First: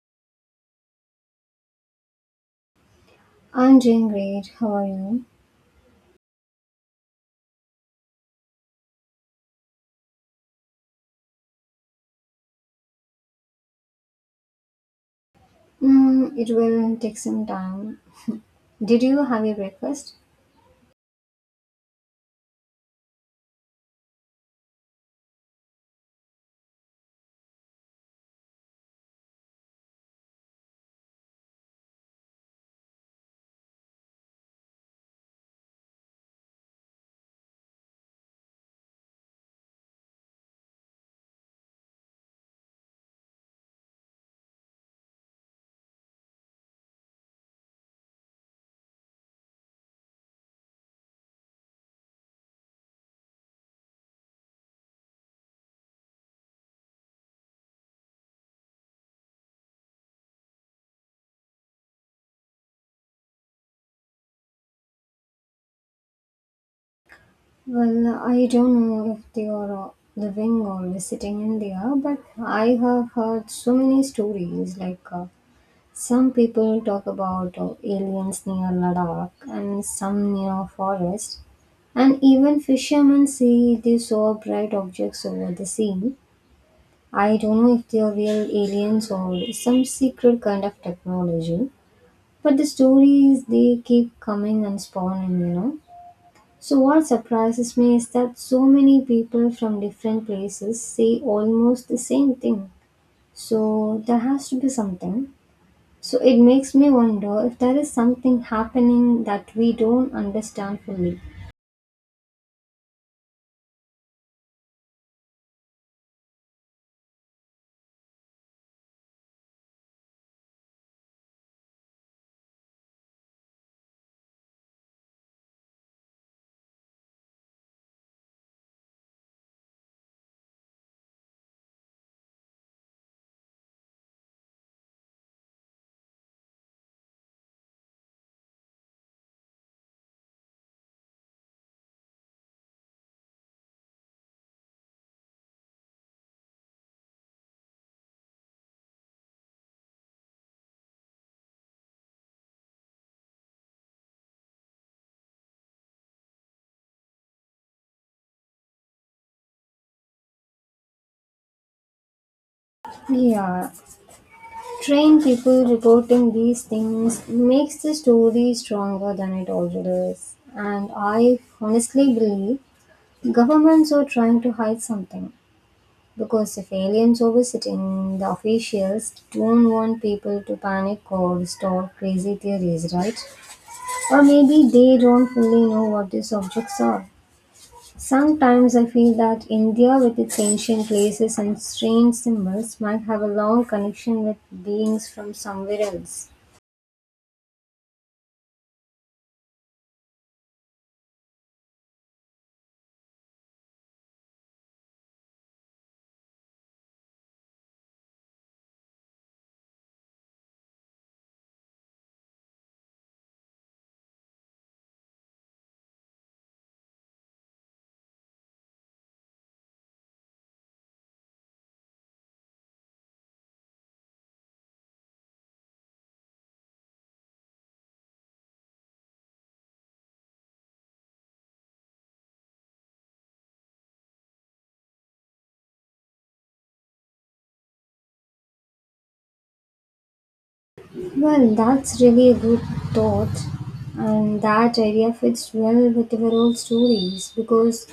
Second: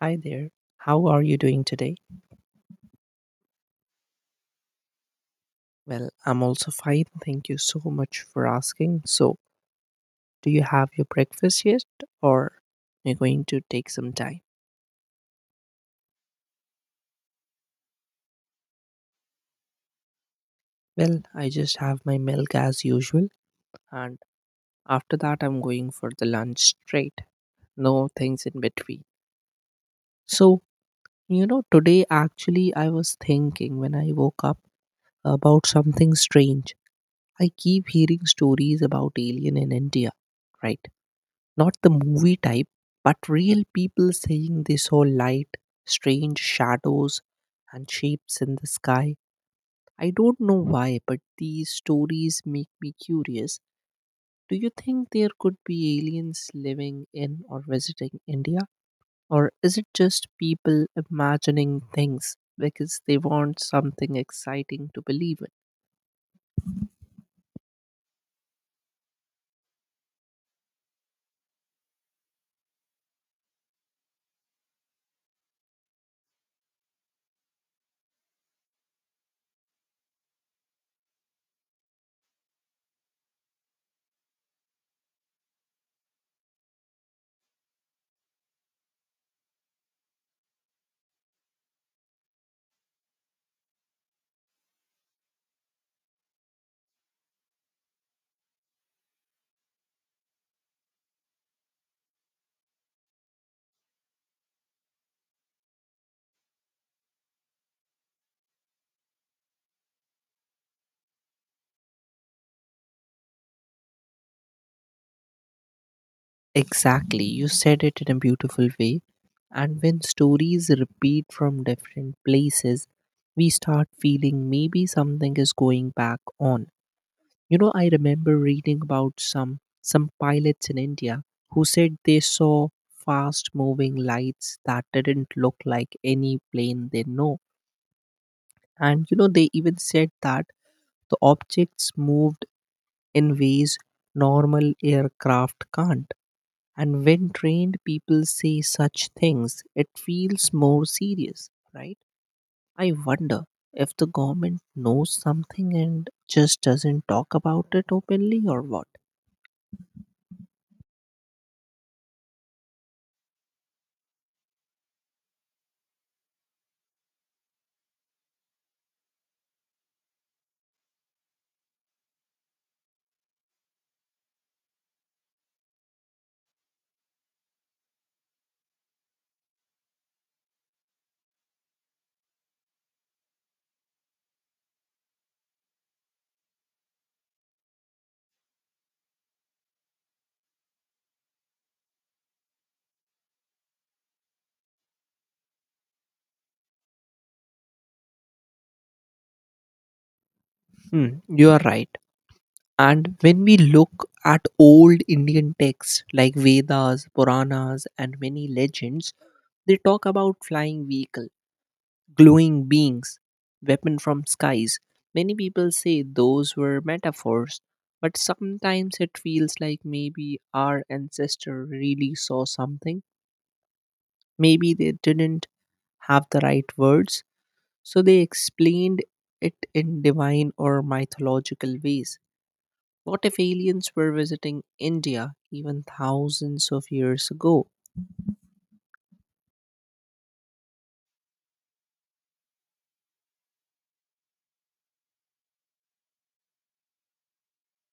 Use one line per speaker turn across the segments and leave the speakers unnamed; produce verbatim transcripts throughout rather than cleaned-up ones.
Hi there. How are you doing today?
I'm doing great. How are you?
Well, I'm also fine. Thank you so much for asking. So, do you have your breakfast yet, or you're going to take some time?
Mm, it will take some time. Did you have your breakfast?
Well, I just have my milk as usual, and after that I'm going for the lunch straight. No things in between. So, you know, Today actually I was thinking when I woke up about something strange. I keep hearing stories about alien in India, right? Not the movie type, but real people saying they saw light, strange shadows, and shapes in the sky. I don't know why, but these stories make me curious. Do you think there could be aliens living in or visiting India? Or is it just people imagining things because they want something exciting to believe in?
Well, I don't know if they are living or visiting India, but I have heard so many stories. Like uh, some people talk about uh, aliens near Ladakh and some near forest, and even fishermen say they saw bright objects over the sea. I don't know if they are real aliens or some secret kind of technology. But the stories they keep coming and spawning, you know. So what surprises me is that so many people from different places say almost the same thing. So there has to be something. So it makes me wonder if there is something happening that we don't understand fully.
Exactly, you said it in a beautiful way. And when stories repeat from different places, we start feeling maybe something is going back on. You know, I remember reading about some some pilots in India who said they saw fast moving lights that didn't look like any plane they know. And you know, they even said that the objects moved in ways normal aircraft can't. And when trained people say such things, it feels more serious, right? I wonder if the government knows something and just doesn't talk about it openly or what.
Yeah, trained people reporting these things makes the story stronger than it already is. And I honestly believe governments are trying to hide something. Because if aliens are visiting, the officials don't want people to panic or start crazy theories, right? Or maybe they don't fully know what these objects are. Sometimes I feel that India, with its ancient places and strange symbols, might have a long connection with beings from somewhere else.
Hmm, you are right. And when we look at old Indian texts like Vedas, Puranas, and many legends, they talk about flying vehicle, glowing beings, weapon from skies. Many people say those were metaphors, but sometimes it feels like maybe our ancestor really saw something. Maybe they didn't have the right words, so they explained it in divine or mythological ways. What if aliens were visiting India even thousands of years ago?
Well, that's really a good thought, and that idea fits well with our old stories because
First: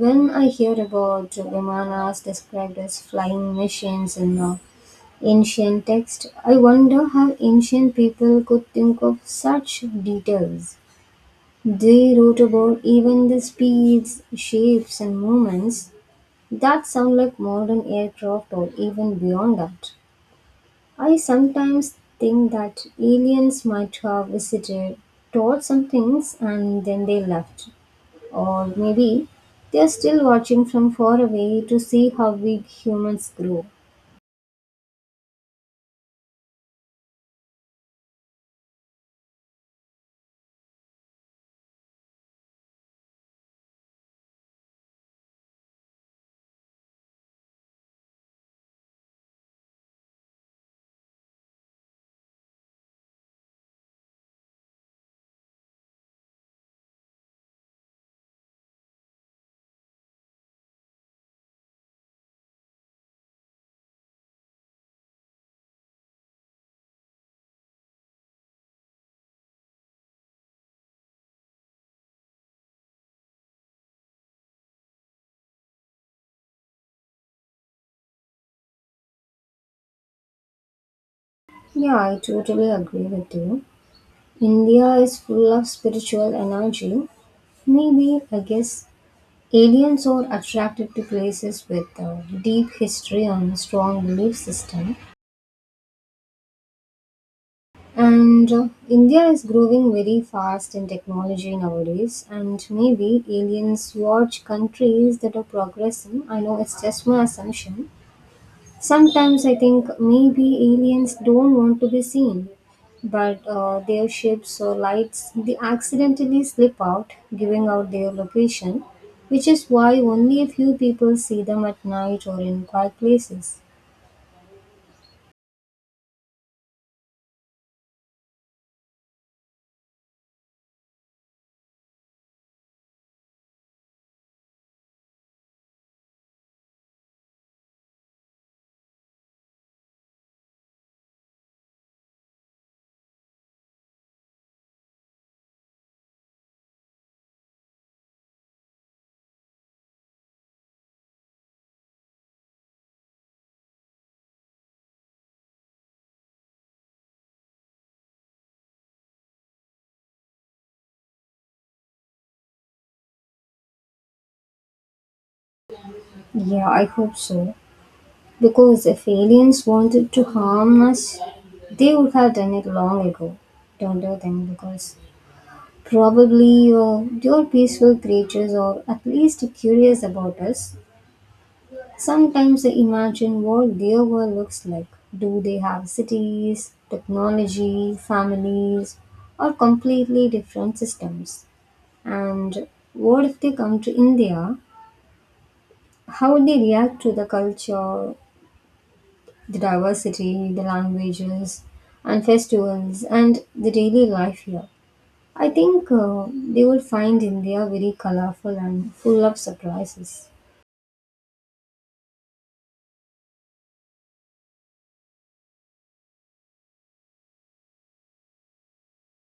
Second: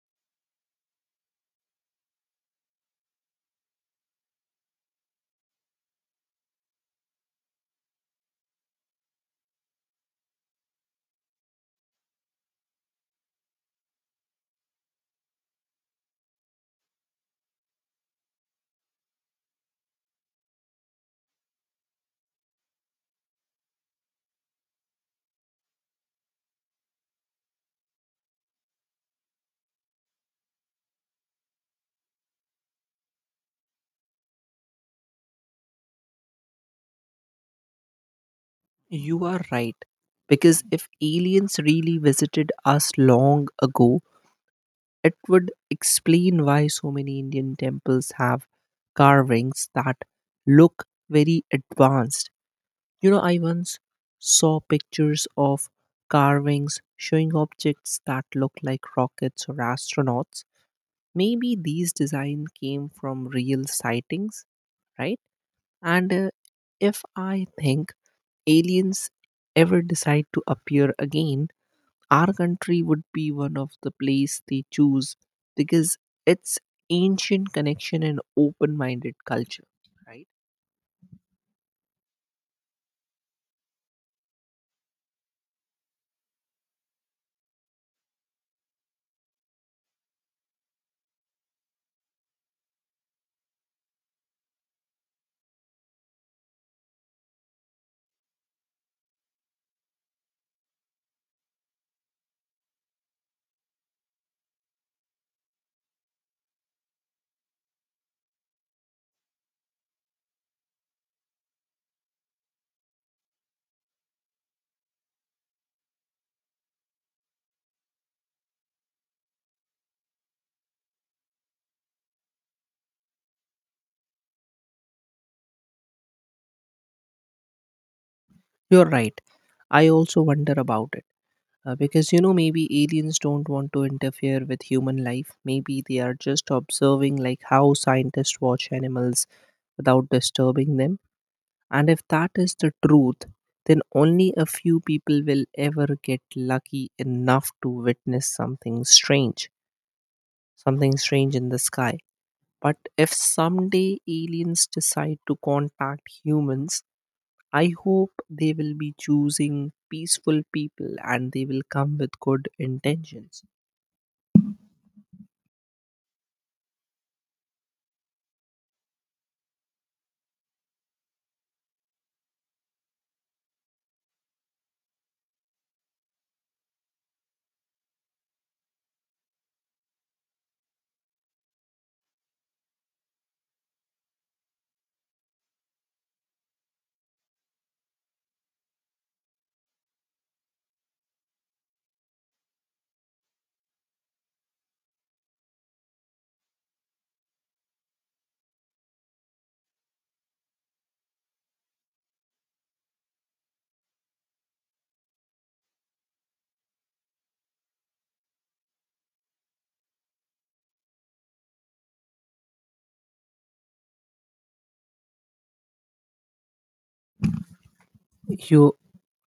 when I hear about vimanas described as flying machines in uh, ancient texts, I wonder how ancient people could think of such details. They wrote about even the speeds, shapes, and movements that sound like modern aircraft or even beyond that. I sometimes think that aliens might have visited, taught some things, and then they left, or maybe they're still watching from far away to see how we humans grow.
You are right. Because if aliens really visited us long ago, it would explain why so many Indian temples have carvings that look very advanced. You know, I once saw pictures of carvings showing objects that look like rockets or astronauts. Maybe these designs came from real sightings, right? And uh, If I think aliens ever decide to appear again, our country would be one of the place they choose, because it's ancient connection and open-minded culture, right?
Yeah, I totally agree with you. India is full of spiritual energy. Maybe, I guess, aliens are attracted to places with uh, deep history and strong belief system. And uh, India is growing very fast in technology nowadays. And maybe aliens watch countries that are progressing. I know it's just my assumption. Sometimes I think maybe aliens don't want to be seen, but uh, their ships or lights they accidentally slip out, giving out their location, which is why only a few people see them at night or in quiet places.
You're right. I also wonder about, Uh, because you know, maybe aliens don't want to interfere with human life. Maybe they are just observing, like how scientists watch animals without disturbing them. And if that is the truth, then only a few people will ever get lucky enough to witness something strange, something strange in the sky. But if someday aliens decide to contact humans, I hope they will be choosing peaceful people and they will come with good intentions.
Yeah, I hope so. Because if aliens wanted to harm us, they would have done it long ago. Don't you think? Because probably uh, they are peaceful creatures or at least curious about us. Sometimes I imagine what their world looks like. Do they have cities, technology, families, or completely different systems? And what if they come to India? How would they react to the culture, the diversity, the languages, and festivals, and the daily life here? I think uh, they would find India very colorful and full of surprises.
You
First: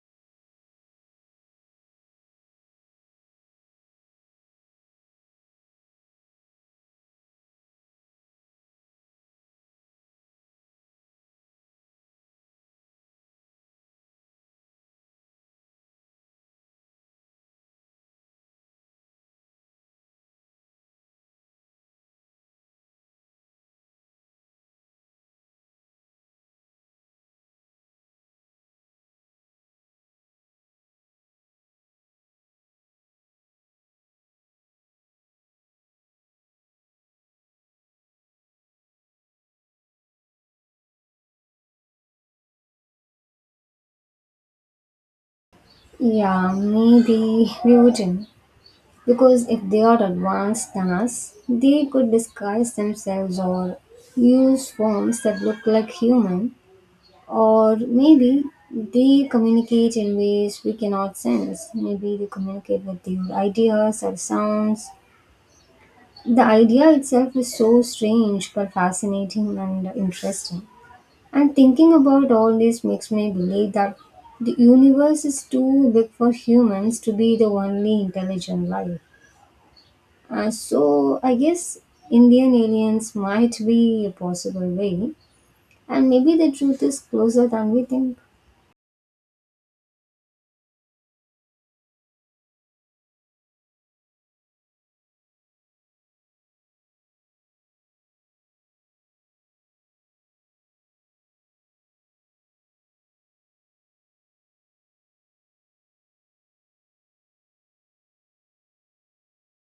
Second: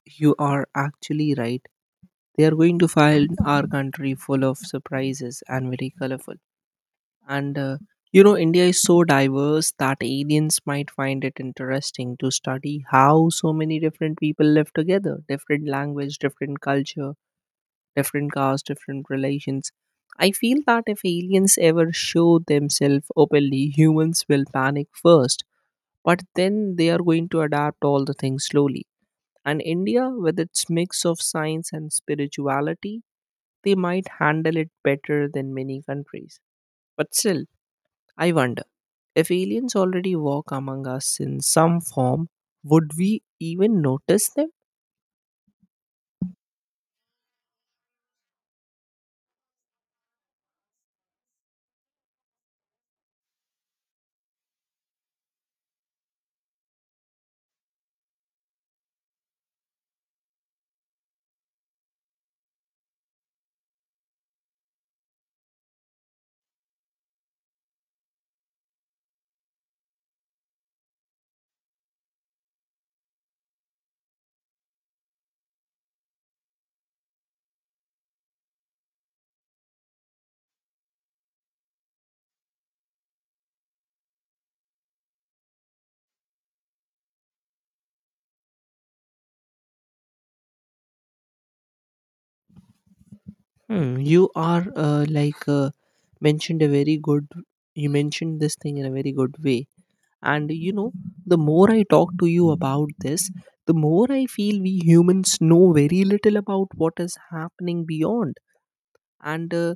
you are actually right. They are going to find our country full of surprises and very colorful. And uh, you know, India is so diverse that aliens might find it interesting to study how so many different people live together: different language, different culture, different caste, different relations. I feel that if aliens ever show themselves openly, humans will panic first, but then they are going to adapt all the things slowly, and India, with its mix of science and spirituality, they might handle it better than many countries. But still, I wonder if aliens already walk among us in some form, would we even notice them?
Yeah, maybe we wouldn't. Because if they are advanced than us, they could disguise themselves or use forms that look like human, or maybe they communicate in ways we cannot sense. Maybe they communicate with their ideas or sounds. The idea itself is so strange but fascinating and interesting. And thinking about all this makes me believe that the universe is too big for humans to be the only intelligent life. Uh, so I guess Indian aliens might be a possible way, and maybe the truth is closer than we think.
Hmm, you are uh, like uh, mentioned a very good. You mentioned this thing in a very good way. And you know, the more I talk to you about this, the more I feel we humans know very little about what is happening beyond. And uh,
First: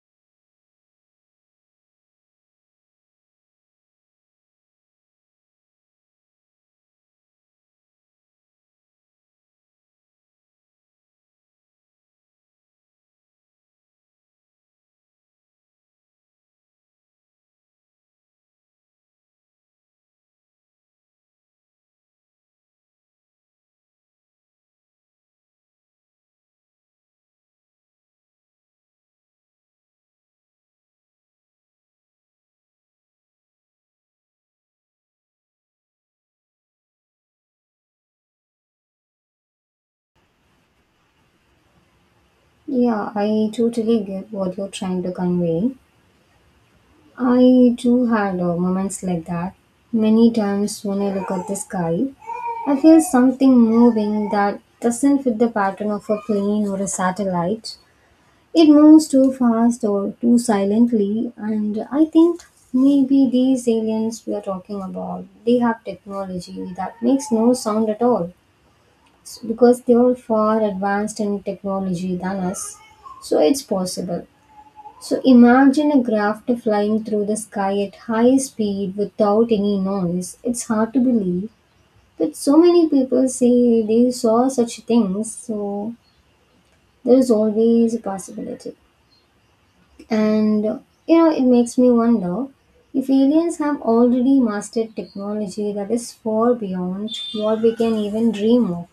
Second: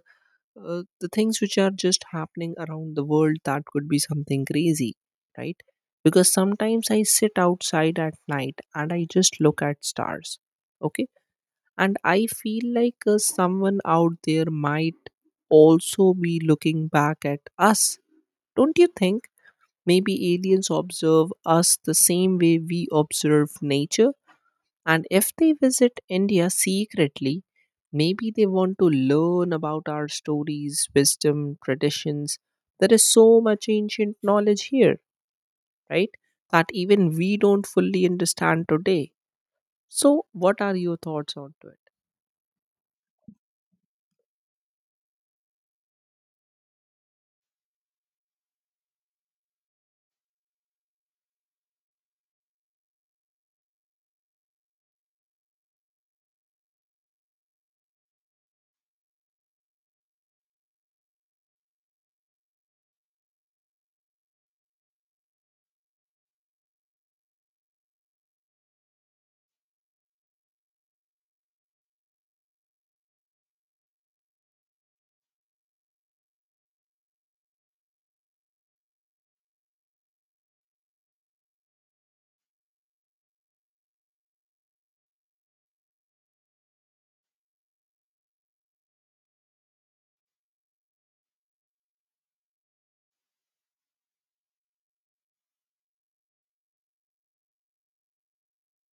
uh, the things which are just happening around the world, that could be something crazy, right? Because sometimes I sit outside at night and I just look at stars, okay, and I feel like uh, someone out there might also be looking back at us, don't you think? Maybe aliens observe us the same way we observe nature. And if they visit India secretly, maybe they want to learn about our stories, wisdom, traditions. There is so much ancient knowledge here, right? That even we don't fully understand today. So, what are your thoughts on it?
Yeah, I totally get what you're trying to convey. I too had uh, moments like that. Many times when I look at the sky, I feel something moving that doesn't fit the pattern of a plane or a satellite. It moves too fast or too silently, and I think maybe these aliens we are talking about, they have technology that makes no sound at all, S- because they are far advanced in technology than us. So it's possible. So imagine a craft flying through the sky at high speed without any noise. It's hard to believe. But so many people say they saw such things, so there is always a possibility. And you know, it makes me wonder if aliens have already mastered technology that is far beyond what we can even dream of.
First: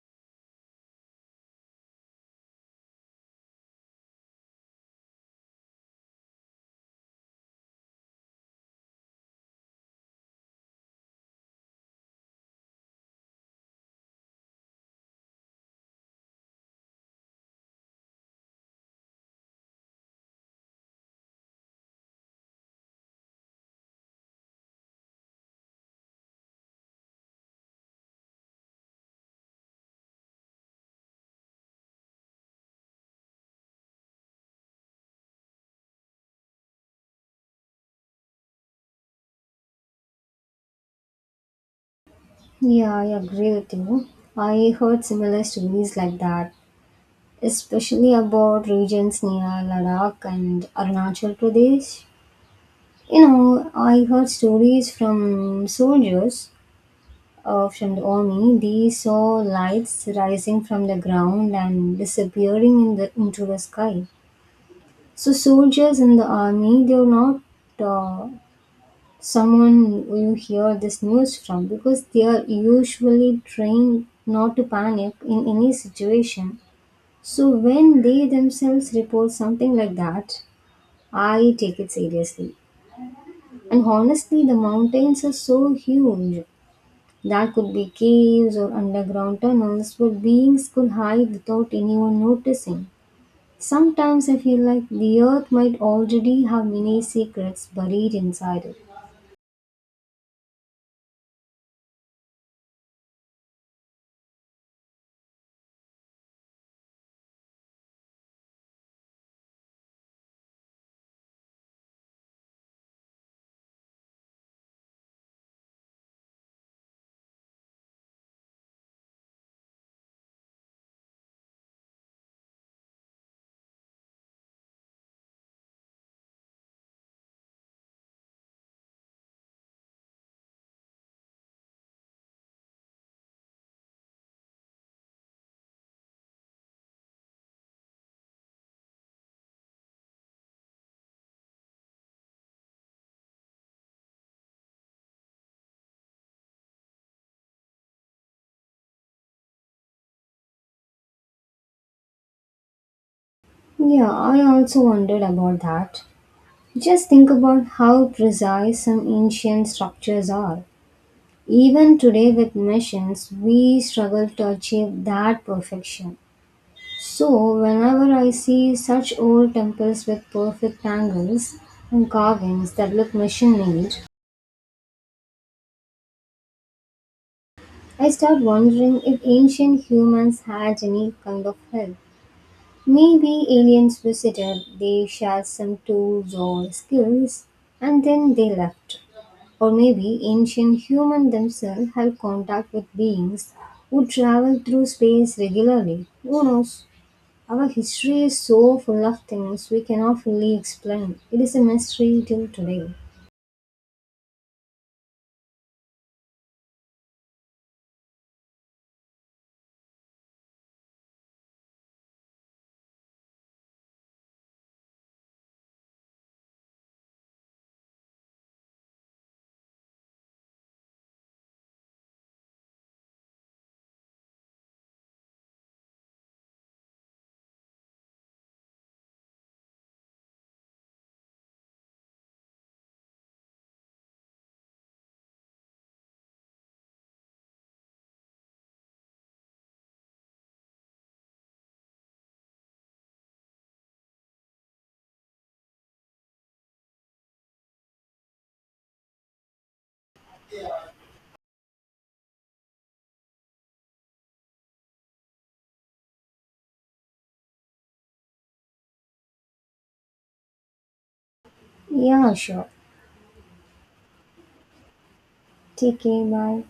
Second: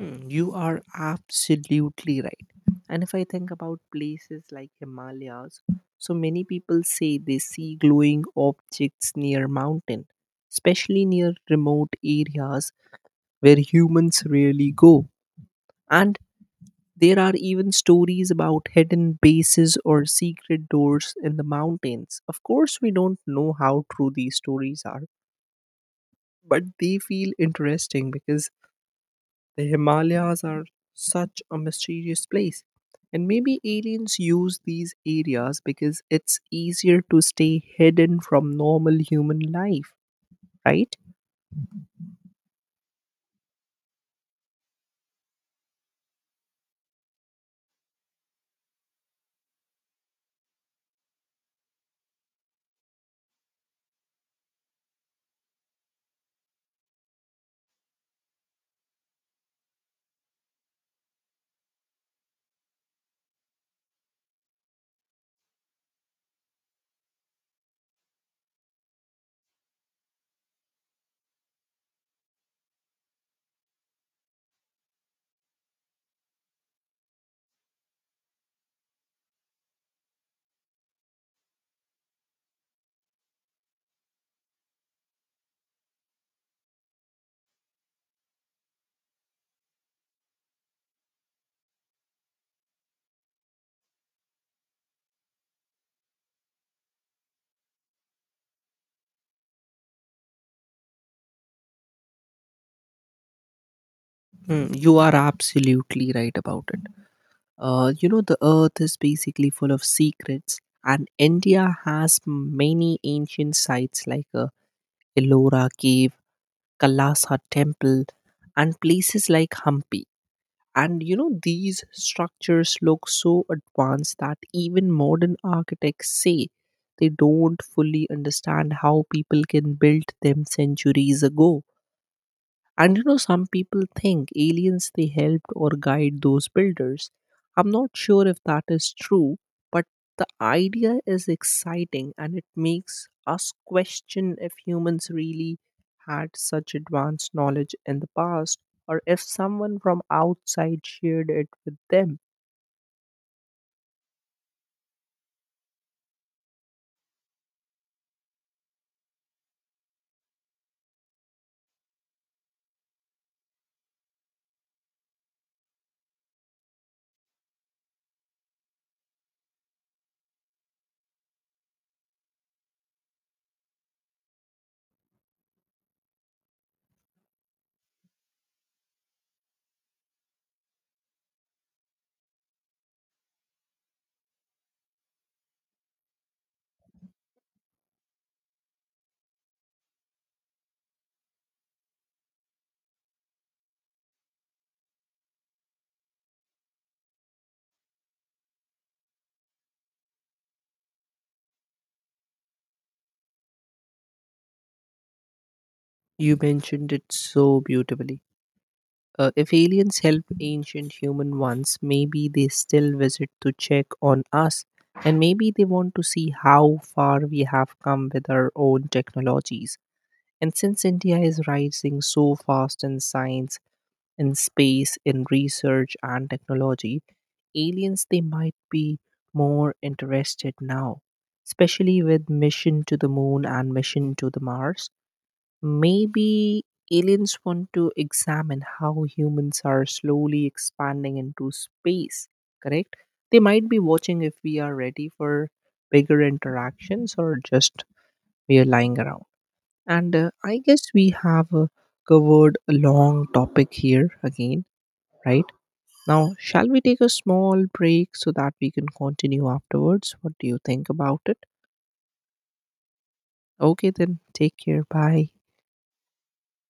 Mm, you are absolutely right. And if I think about places like Himalayas, so many people say they see glowing objects near mountain, especially near remote areas where humans rarely go. And there are even stories about hidden bases or secret doors in the mountains. Of course, we don't know how true these stories are, but they feel interesting because the Himalayas are such a mysterious place. And maybe aliens use these areas because it's easier to stay hidden from normal human life, right?
Yeah, I agree with you. I heard similar stories like that, especially about regions near Ladakh and Arunachal Pradesh. You know, I heard stories from soldiers uh, from the army. They saw lights rising from the ground and disappearing in the, into the sky. So soldiers in the army, they're not uh, someone you hear this news from because they are usually trained not to panic in any situation. So when they themselves report something like that, I take it seriously. And honestly, the mountains are so huge. That could be caves or underground tunnels where beings could hide without anyone noticing. Sometimes I feel like the earth might already have many secrets buried inside it.
Hmm, you are absolutely right about it. Uh, you know, the earth is basically full of secrets, and India has many ancient sites like uh, Ellora Cave, Kalasa Temple, and places like Hampi. And you know, these structures look so advanced that even modern architects say they don't fully understand how people can build them centuries ago. And you know, some people think aliens they helped or guide those builders. I'm not sure if that is true, but the idea is exciting, and it makes us question if humans really had such advanced knowledge in the past, or if someone from outside shared it with them.
Yeah, I also wondered about that. Just think about how precise some ancient structures are. Even today, with machines, we struggle to achieve that perfection. So, whenever I see such old temples with perfect angles and carvings that look machine made, I start wondering if ancient humans had any kind of help. Maybe aliens visited, they shared some tools or skills, and then they left. Or maybe ancient humans themselves had contact with beings who traveled through space regularly. Who knows? Our history is so full of things we cannot fully explain. It is a mystery till today.
You mentioned it so beautifully. Uh, if aliens helped ancient human once, maybe they still visit to check on us, and maybe they want to see how far we have come with our own technologies. And since India is rising so fast in science, in space, in research and technology, aliens they might be more interested now, especially with mission to the moon and mission to the Mars. Maybe aliens want to examine how humans are slowly expanding into space, correct? They might be watching if we are ready for bigger interactions, or just we are lying around. And uh, I guess we have uh, covered a long topic here again, right? Now, shall we take a small break so that we can continue afterwards? What do you think about it?
Yeah, sure.
Okay, then take care. Bye.
Take care. Bye.